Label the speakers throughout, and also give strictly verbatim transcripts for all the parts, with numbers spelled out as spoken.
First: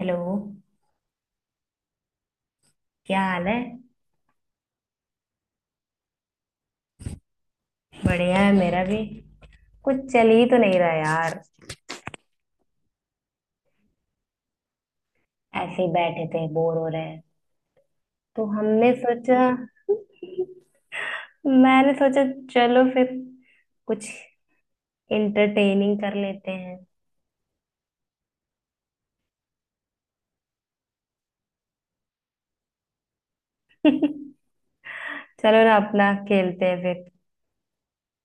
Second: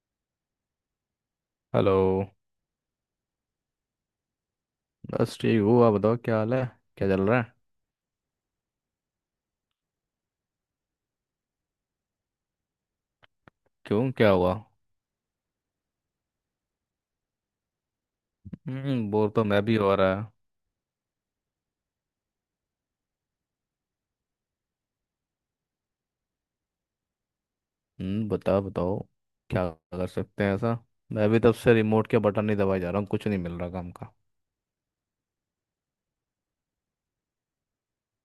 Speaker 1: Hello.
Speaker 2: Hello.
Speaker 1: क्या हाल है?
Speaker 2: बस ठीक हूँ, आप बताओ क्या हाल है? क्या चल रहा है?
Speaker 1: बढ़िया है, मेरा भी। कुछ चल ही तो नहीं रहा यार।
Speaker 2: क्यों, क्या हुआ?
Speaker 1: ऐसे ही बैठे थे, बोर हो रहे हैं तो हमने
Speaker 2: हम्म, बोर
Speaker 1: सोचा।
Speaker 2: तो मैं भी हो रहा है।
Speaker 1: मैंने सोचा चलो फिर कुछ इंटरटेनिंग कर लेते हैं।
Speaker 2: हम्म, बताओ बताओ, क्या कर सकते हैं ऐसा। मैं भी तब से रिमोट के बटन नहीं दबाए जा रहा हूँ, कुछ नहीं मिल रहा काम का।
Speaker 1: चलो ना, अपना खेलते हैं फिर,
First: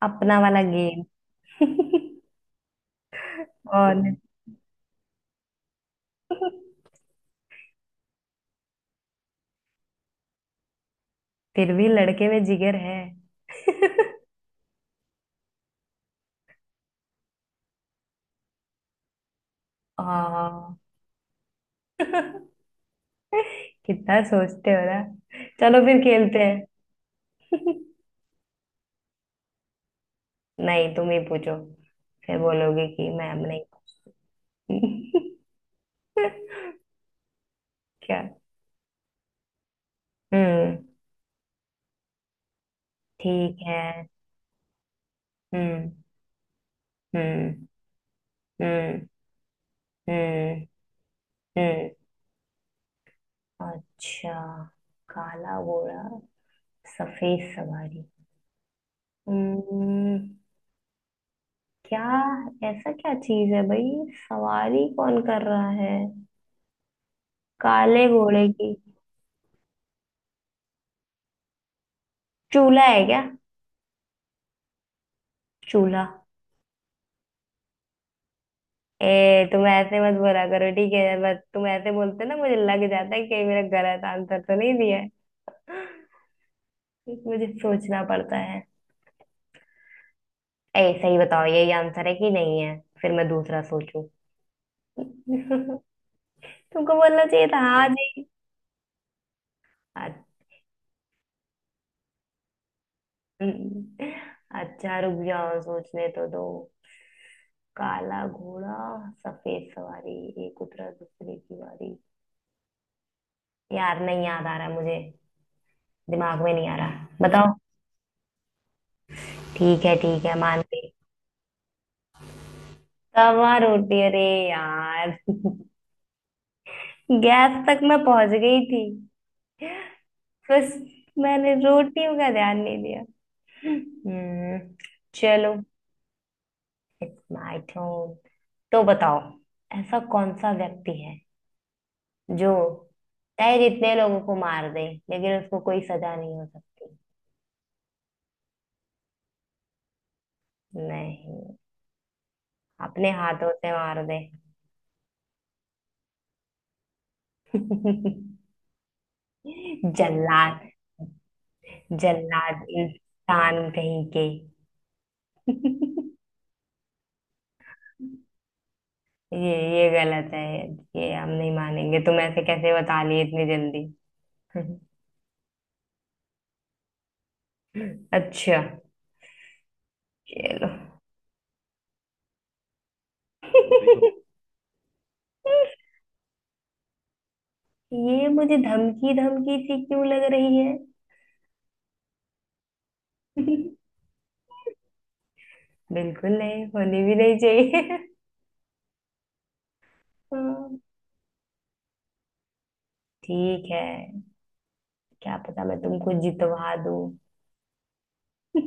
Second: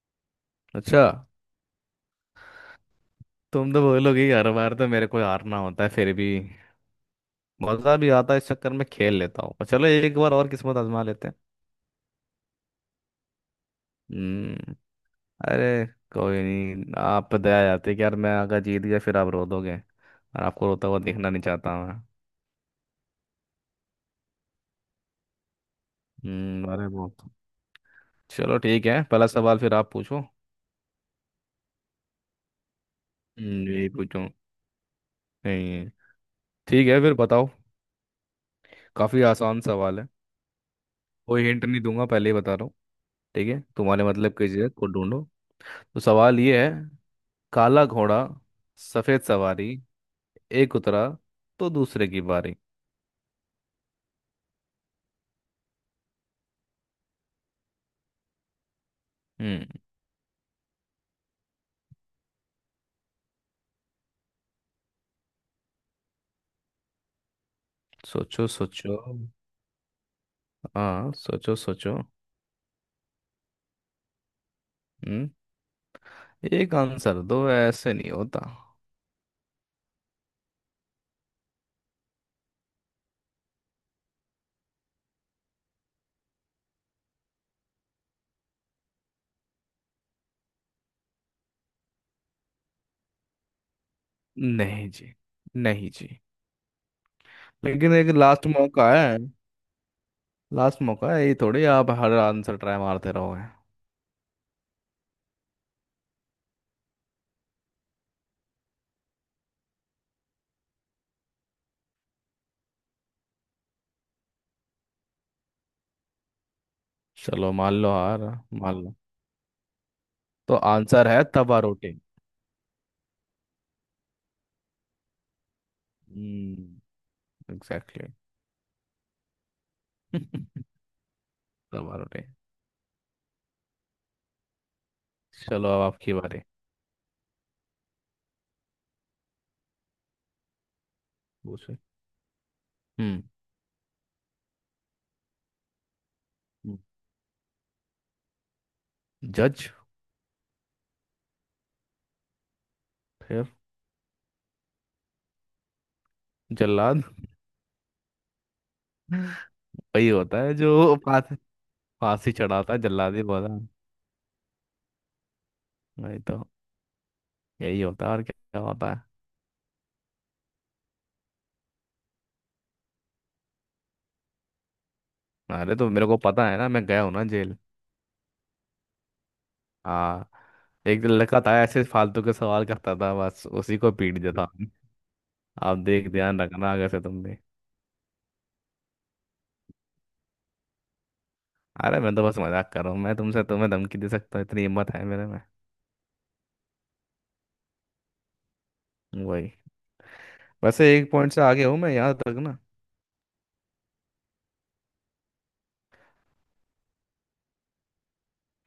Speaker 1: अपना वाला गेम।
Speaker 2: अच्छा। तुम तो
Speaker 1: और।
Speaker 2: बोलोगे कि हर बार तो मेरे को हारना होता है, फिर भी मज़ा भी आता है इस चक्कर में, खेल लेता हूँ। चलो, एक बार और किस्मत आजमा लेते हैं।
Speaker 1: फिर भी लड़के में जिगर है।
Speaker 2: हम्म। अरे, कोई नहीं, आप पे दया जाती है कि यार मैं अगर जीत गया फिर आप रो दोगे, और आपको
Speaker 1: हाँ।
Speaker 2: रोता हुआ देखना नहीं चाहता मैं।
Speaker 1: कितना सोचते हो ना। चलो फिर खेलते
Speaker 2: हम्म, अरे
Speaker 1: हैं।
Speaker 2: बहुत। चलो ठीक है, पहला सवाल फिर आप पूछो।
Speaker 1: नहीं, तुम ही पूछो। फिर बोलोगे कि मैम नहीं
Speaker 2: हम्म, यही पूछो।
Speaker 1: पूछती।
Speaker 2: नहीं। ठीक है फिर, बताओ।
Speaker 1: क्या?
Speaker 2: काफी आसान सवाल है।
Speaker 1: हम्म।
Speaker 2: कोई हिंट नहीं दूंगा, पहले ही बता रहा हूँ। ठीक
Speaker 1: ठीक
Speaker 2: है,
Speaker 1: है।
Speaker 2: तुम्हारे मतलब की चीज़ है, खुद ढूंढो।
Speaker 1: हम्म।
Speaker 2: तो सवाल ये है।
Speaker 1: हम्म।
Speaker 2: काला घोड़ा,
Speaker 1: हम्म।
Speaker 2: सफेद सवारी,
Speaker 1: हम्म।
Speaker 2: एक उतरा तो
Speaker 1: हम्म।
Speaker 2: दूसरे की बारी।
Speaker 1: अच्छा। काला घोड़ा, सफेद सवारी।
Speaker 2: हम्म।
Speaker 1: हम्म। क्या? ऐसा क्या चीज है भाई? सवारी कौन कर रहा है काले
Speaker 2: सोचो
Speaker 1: घोड़े की?
Speaker 2: सोचो। हाँ, सोचो सोचो।
Speaker 1: चूल्हा है क्या?
Speaker 2: हम्म।
Speaker 1: चूल्हा।
Speaker 2: एक आंसर दो, ऐसे नहीं होता।
Speaker 1: ए तुम ऐसे मत बोला करो, ठीक है? बस तुम ऐसे बोलते ना, मुझे लग जाता है कि कहीं मेरा गलत आंसर तो नहीं दिया है। मुझे सोचना पड़ता है। ए सही बताओ यही आंसर है कि नहीं है, फिर मैं दूसरा सोचूं।
Speaker 2: नहीं जी। नहीं जी।
Speaker 1: तुमको बोलना चाहिए था हाँ
Speaker 2: लेकिन
Speaker 1: जी।
Speaker 2: एक लास्ट मौका है।
Speaker 1: अच्छा,
Speaker 2: लास्ट मौका है, ये थोड़ी आप हर आंसर ट्राई मारते रहोगे।
Speaker 1: अच्छा, रुक जाओ सोचने तो दो। काला घोड़ा, सफेद सवारी, एक उतरा दूसरे की बारी। यार नहीं याद आ रहा मुझे, दिमाग में नहीं आ रहा,
Speaker 2: चलो
Speaker 1: बताओ।
Speaker 2: मान लो हार। मान लो।
Speaker 1: ठीक है, ठीक है,
Speaker 2: तो
Speaker 1: मान गई।
Speaker 2: आंसर है तवा रोटी।
Speaker 1: तवा रोटी? अरे यार।
Speaker 2: हम्म।
Speaker 1: गैस तक मैं
Speaker 2: एग्जैक्टली।
Speaker 1: पहुंच गई थी। बस, मैंने
Speaker 2: तवा
Speaker 1: रोटियों
Speaker 2: रोटी।
Speaker 1: का ध्यान नहीं दिया। हम्म। चलो।
Speaker 2: चलो, अब आपकी बारी।
Speaker 1: It's my turn. तो बताओ, ऐसा कौन सा व्यक्ति है
Speaker 2: पूछो।
Speaker 1: जो
Speaker 2: हम्म।
Speaker 1: चाहे जितने लोगों को मार दे लेकिन उसको कोई सजा नहीं हो
Speaker 2: हम्म।
Speaker 1: सकती।
Speaker 2: जज।
Speaker 1: नहीं। अपने
Speaker 2: फिर
Speaker 1: हाथों से मार दे।
Speaker 2: जल्लाद। वही होता है
Speaker 1: जल्लाद।
Speaker 2: जो फांसी। फांसी
Speaker 1: जल्लाद
Speaker 2: चढ़ाता है जल्लाद ही बोला।
Speaker 1: इंसान कहीं के। ये
Speaker 2: वही तो। यही होता है, और क्या होता है।
Speaker 1: ये गलत है। ये हम नहीं मानेंगे। तुम ऐसे कैसे बता लिए इतनी जल्दी?
Speaker 2: अरे तो मेरे को पता है ना, मैं गया हूँ ना जेल।
Speaker 1: अच्छा।
Speaker 2: हाँ।
Speaker 1: चलो।
Speaker 2: एक लड़का था ऐसे, फालतू के सवाल करता था, बस उसी को पीट देता।
Speaker 1: देखो,
Speaker 2: आप देख, ध्यान रखना, अगर से तुम भी।
Speaker 1: ये मुझे धमकी धमकी सी क्यों लग रही है।
Speaker 2: अरे मैं तो बस मजाक कर रहा हूँ, मैं तुमसे तुम्हें धमकी दे सकता हूँ, इतनी हिम्मत है मेरे में।
Speaker 1: बिल्कुल नहीं, होनी भी नहीं चाहिए।
Speaker 2: वही।
Speaker 1: हाँ।
Speaker 2: वैसे एक पॉइंट से आगे हूँ मैं, याद रखना।
Speaker 1: ठीक है, क्या पता मैं तुमको जितवा दूं।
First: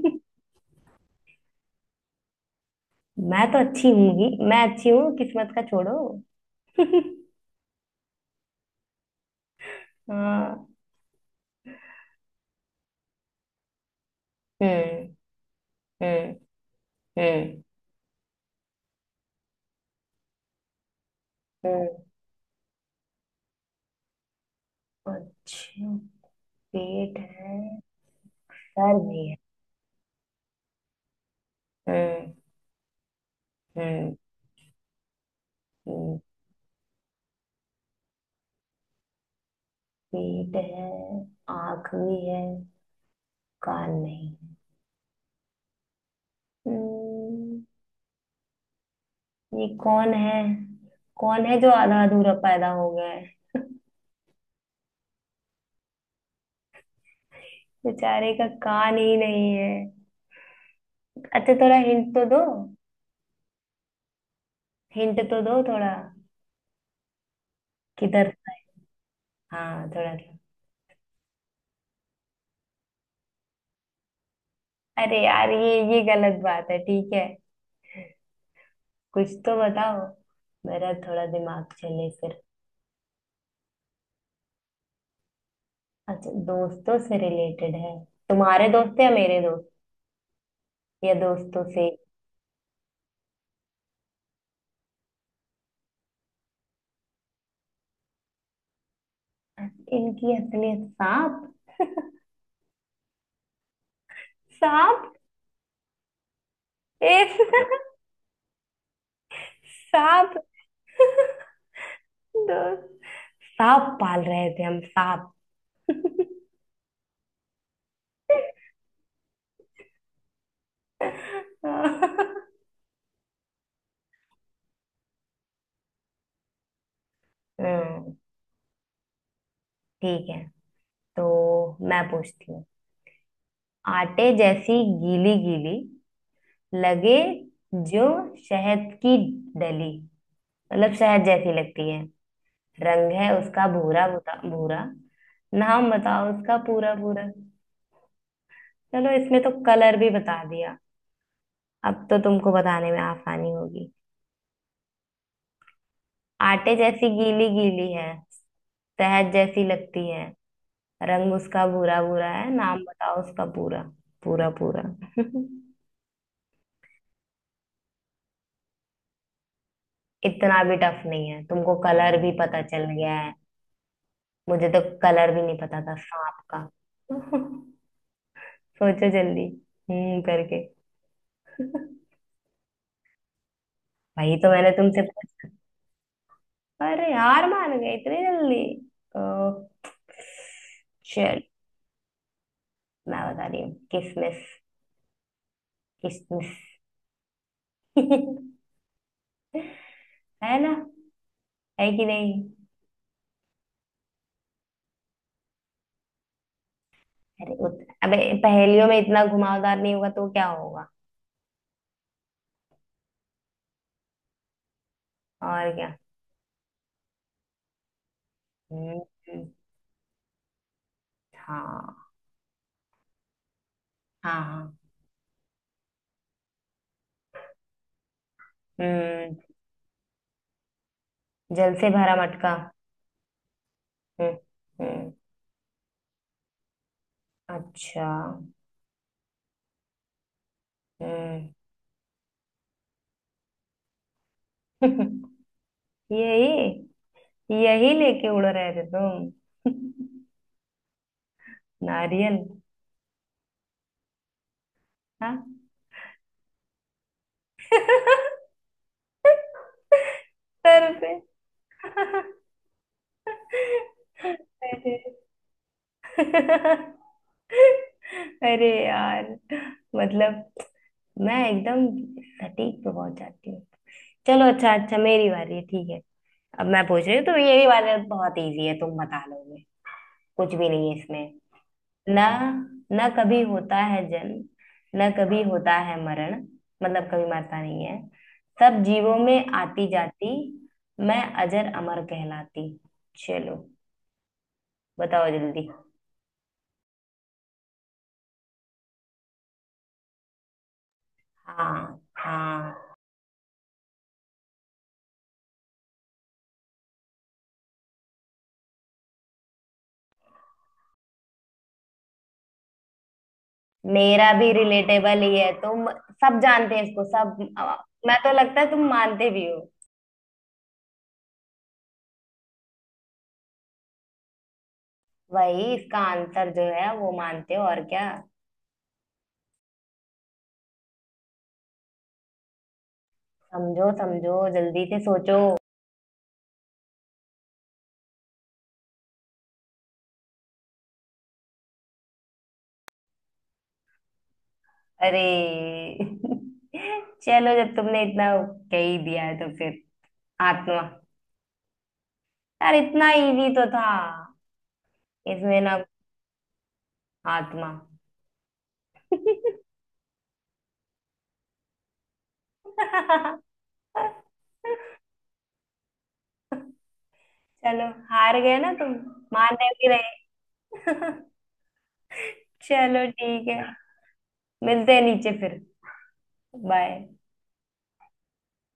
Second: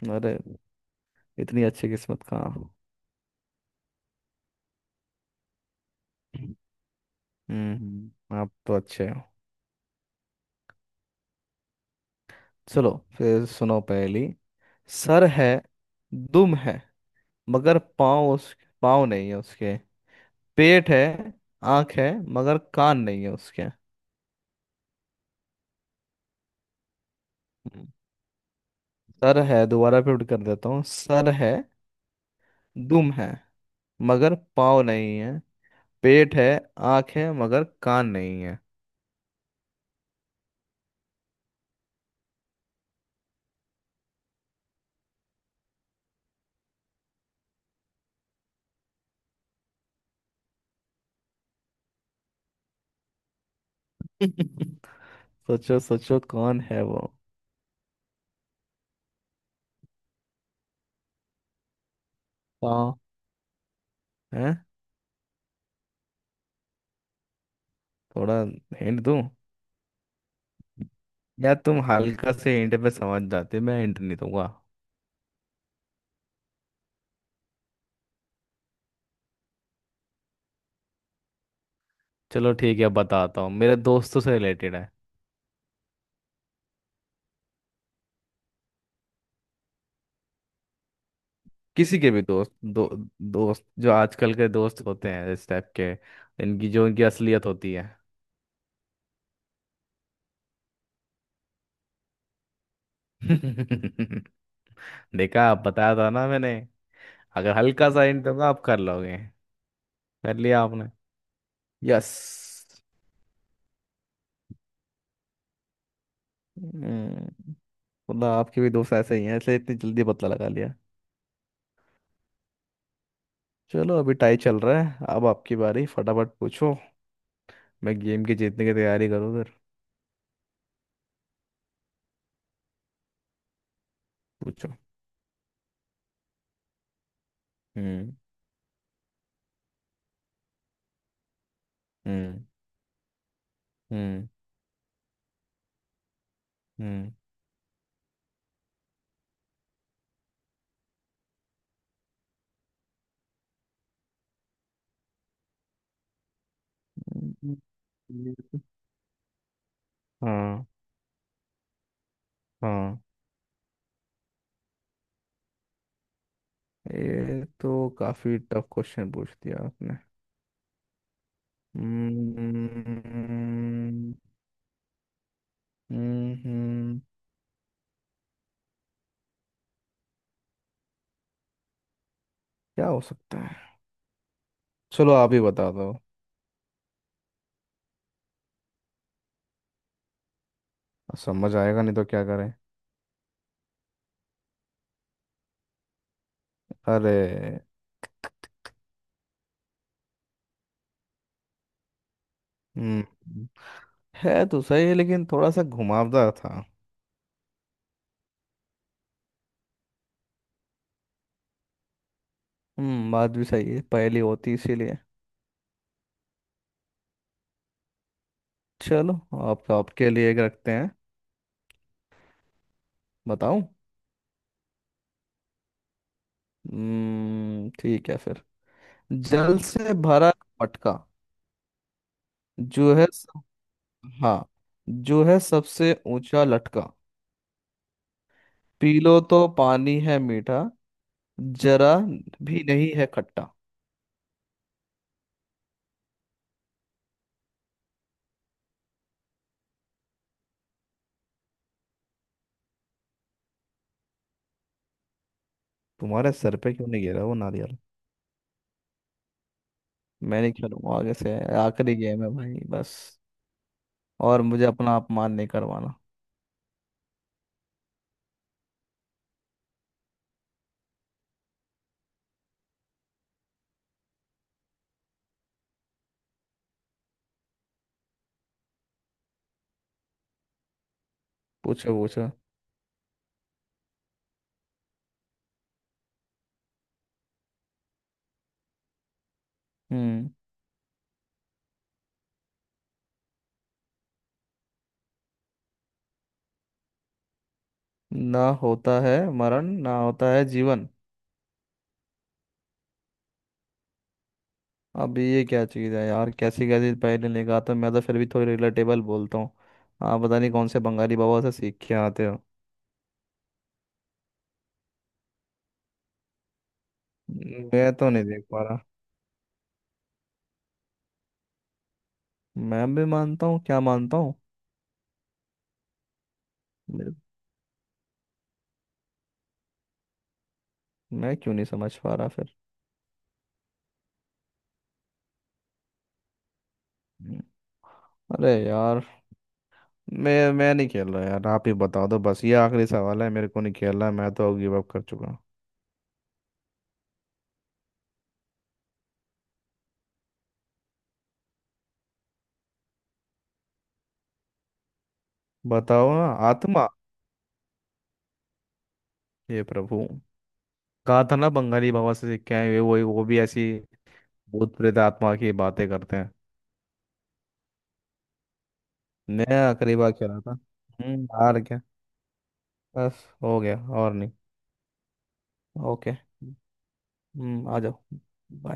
Speaker 2: अरे, इतनी अच्छी किस्मत कहाँ हो।
Speaker 1: मैं तो अच्छी हूं ही, मैं अच्छी हूँ, किस्मत का छोड़ो।
Speaker 2: हम्म। हम्म, आप तो अच्छे हो।
Speaker 1: हाँ।
Speaker 2: चलो, फिर सुनो पहली।
Speaker 1: हम्म।
Speaker 2: सर है,
Speaker 1: हम्म।
Speaker 2: दुम है,
Speaker 1: हम्म।
Speaker 2: मगर पाँव उस, पाँव नहीं है उसके, पेट है,
Speaker 1: हम्म।
Speaker 2: आँख है मगर कान नहीं है उसके।
Speaker 1: अच्छा, पेट है,
Speaker 2: हम्म।
Speaker 1: सर भी है।
Speaker 2: सर है, दोबारा रिपीट कर देता हूँ। सर है,
Speaker 1: हम्म।
Speaker 2: दुम है,
Speaker 1: हम्म।
Speaker 2: मगर पाँव नहीं है,
Speaker 1: हम्म।
Speaker 2: पेट है, आंख है मगर कान नहीं है।
Speaker 1: पीठ है, आंख भी है, कान नहीं है। हम्म, ये कौन है? कौन है जो आधा अधूरा पैदा हो गया है?
Speaker 2: सोचो सोचो, कौन है वो।
Speaker 1: बेचारे का कान ही नहीं है। अच्छा, थोड़ा हिंट तो दो।
Speaker 2: हाँ, है।
Speaker 1: हिंट तो दो थोड़ा। किधर?
Speaker 2: थोड़ा हिंट दूं
Speaker 1: हाँ, थोड़ा थोड़ा।
Speaker 2: या तुम हल्का से हिंट पे समझ जाते? मैं हिंट नहीं दूंगा।
Speaker 1: अरे यार, ये ये गलत बात है। ठीक है, कुछ तो बताओ, मेरा थोड़ा दिमाग चले फिर।
Speaker 2: चलो ठीक है, बताता हूँ, मेरे दोस्तों से रिलेटेड है।
Speaker 1: अच्छा, दोस्तों से रिलेटेड है? तुम्हारे दोस्त है या मेरे दोस्त? या दोस्तों से?
Speaker 2: किसी के भी दोस्त दो। दोस्त जो आजकल के दोस्त होते हैं इस टाइप के, इनकी जो इनकी असलियत होती है।
Speaker 1: इनकी असलियत सांप? सांप।
Speaker 2: देखा, आप बताया था ना मैंने।
Speaker 1: एक।
Speaker 2: अगर हल्का सा हिंट दूंगा आप कर लोगे।
Speaker 1: सांप।
Speaker 2: कर लिया आपने। यस।
Speaker 1: दोस्त। सांप पाल रहे थे हम? सांप।
Speaker 2: मतलब आपके भी दोस्त ऐसे ही हैं, इसलिए इतनी जल्दी बदला लगा लिया। चलो, अभी टाई चल रहा है, अब आपकी बारी, फटाफट पूछो। मैं
Speaker 1: हम्म,
Speaker 2: गेम की जीतने की तैयारी करूँ उधर।
Speaker 1: ठीक है। तो मैं पूछती हूँ, आटे
Speaker 2: पूछो।
Speaker 1: जैसी गीली गीली लगे जो,
Speaker 2: हम्म।
Speaker 1: शहद की डली, मतलब शहद जैसी लगती है।
Speaker 2: हम्म।
Speaker 1: रंग है उसका भूरा
Speaker 2: हम्म।
Speaker 1: भूरा भूरा, नाम बताओ उसका पूरा
Speaker 2: हम्म।
Speaker 1: पूरा। चलो, इसमें तो कलर भी बता दिया, अब तो तुमको बताने में आसानी होगी। आटे जैसी गीली
Speaker 2: हम्म,
Speaker 1: गीली है,
Speaker 2: ये तो-।
Speaker 1: शहद जैसी लगती है।
Speaker 2: हाँ।
Speaker 1: रंग उसका भूरा भूरा है, नाम
Speaker 2: हाँ।
Speaker 1: बताओ उसका पूरा, पूरा पूरा।
Speaker 2: ये तो काफी टफ क्वेश्चन पूछ दिया आपने।
Speaker 1: इतना भी टफ नहीं है, तुमको कलर भी पता चल
Speaker 2: हम्म।
Speaker 1: गया है। मुझे तो कलर भी नहीं पता था
Speaker 2: हम्म।
Speaker 1: सांप का।
Speaker 2: हम्म,
Speaker 1: सोचो जल्दी, हम्म करके।
Speaker 2: क्या हो सकता है।
Speaker 1: वही तो मैंने तुमसे
Speaker 2: चलो आप ही
Speaker 1: पूछा।
Speaker 2: बता दो।
Speaker 1: अरे हार मान गए इतनी जल्दी? ओ, चल।
Speaker 2: समझ आएगा नहीं तो क्या करें।
Speaker 1: मैं बता रही हूँ, किसमिस। किसमिस।
Speaker 2: अरे।
Speaker 1: है ना? है कि नहीं?
Speaker 2: हम्म, है तो सही है लेकिन थोड़ा सा घुमावदार था।
Speaker 1: अरे उत, अबे, पहेलियों में इतना घुमावदार नहीं होगा तो क्या होगा?
Speaker 2: हम्म, बात भी सही है, पहेली होती इसीलिए।
Speaker 1: और क्या। हम्म।
Speaker 2: चलो,
Speaker 1: हम्म,
Speaker 2: आपका आपके लिए एक रखते हैं।
Speaker 1: हाँ,
Speaker 2: बताऊं।
Speaker 1: हाँ, हाँ।
Speaker 2: हम्म ठीक है फिर।
Speaker 1: हम्म।
Speaker 2: जल से भरा मटका,
Speaker 1: जल से भरा मटका।
Speaker 2: जो है सब,
Speaker 1: हम्म।
Speaker 2: हाँ,
Speaker 1: हम्म।
Speaker 2: जो है सबसे ऊंचा लटका,
Speaker 1: अच्छा।
Speaker 2: पी लो तो पानी है मीठा,
Speaker 1: हम्म।
Speaker 2: जरा भी नहीं है खट्टा।
Speaker 1: यही, यही लेके उड़ रहे थे तुम। नारियल। हाँ।
Speaker 2: तुम्हारे सर पे क्यों नहीं गिरा वो नारियल? मैं नहीं
Speaker 1: सर
Speaker 2: खेलूंगा
Speaker 1: पे।
Speaker 2: आगे से, आखिरी गेम है भाई बस। और मुझे अपना
Speaker 1: अरे।
Speaker 2: अपमान नहीं करवाना।
Speaker 1: अरे यार, मतलब मैं एकदम सटीक पे पहुंच जाती हूँ। चलो, अच्छा, अच्छा, मेरी बारी है, ठीक है। अब मैं पूछ रही हूँ, तो ये वाला बहुत इजी है, तुम बता लोगे, कुछ भी नहीं है इसमें।
Speaker 2: पूछो
Speaker 1: ना,
Speaker 2: पूछो।
Speaker 1: ना कभी होता है जन्म, ना कभी होता है मरण, मतलब कभी मरता नहीं है। सब जीवों में आती
Speaker 2: हम्म।
Speaker 1: जाती, मैं अजर अमर कहलाती। चलो, बताओ जल्दी।
Speaker 2: ना होता है मरण, ना होता है जीवन।
Speaker 1: हाँ, हाँ।
Speaker 2: अब ये क्या चीज़ है यार, कैसी कैसी पहले लेके आता हूँ मैं, तो फिर भी थोड़ी रिलेटेबल बोलता हूँ। आप पता नहीं कौन से बंगाली बाबा से सीख के आते हो।
Speaker 1: मेरा भी रिलेटेबल ही है, तुम सब जानते हैं इसको सब। आ,
Speaker 2: मैं तो
Speaker 1: मैं
Speaker 2: नहीं
Speaker 1: तो,
Speaker 2: देख
Speaker 1: लगता
Speaker 2: पा
Speaker 1: है
Speaker 2: रहा।
Speaker 1: तुम मानते भी हो।
Speaker 2: मैं भी मानता हूँ, क्या मानता हूँ?
Speaker 1: वही इसका आंसर जो है वो
Speaker 2: मैं
Speaker 1: मानते हो, और क्या।
Speaker 2: मैं क्यों नहीं समझ पा रहा फिर
Speaker 1: समझो समझो जल्दी से सोचो।
Speaker 2: हम्म, अरे यार मैं मैं नहीं खेल रहा यार, आप ही बता दो, बस ये आखिरी सवाल है, मेरे को नहीं खेल रहा, मैं तो गिव अप कर
Speaker 1: अरे।
Speaker 2: चुका हूँ।
Speaker 1: चलो, जब तुमने इतना कह ही दिया है तो फिर, आत्मा। यार इतना इजी तो था इसमें ना,
Speaker 2: बताओ ना। आत्मा।
Speaker 1: आत्मा।
Speaker 2: हे प्रभु, कहा था ना, बंगाली बाबा से सीख के आए हुए, वो वो भी ऐसी भूत प्रेत आत्मा की बातें करते हैं।
Speaker 1: चलो, हार गए ना तुम? मान रहे
Speaker 2: नया
Speaker 1: हो कि
Speaker 2: करीबा खेला था।
Speaker 1: नहीं?
Speaker 2: हम्म, हार गया।
Speaker 1: चलो
Speaker 2: बस,
Speaker 1: ठीक
Speaker 2: हो
Speaker 1: है,
Speaker 2: गया, और नहीं।
Speaker 1: मिलते हैं नीचे फिर।
Speaker 2: ओके।
Speaker 1: बाय।
Speaker 2: हम्म, आ जाओ।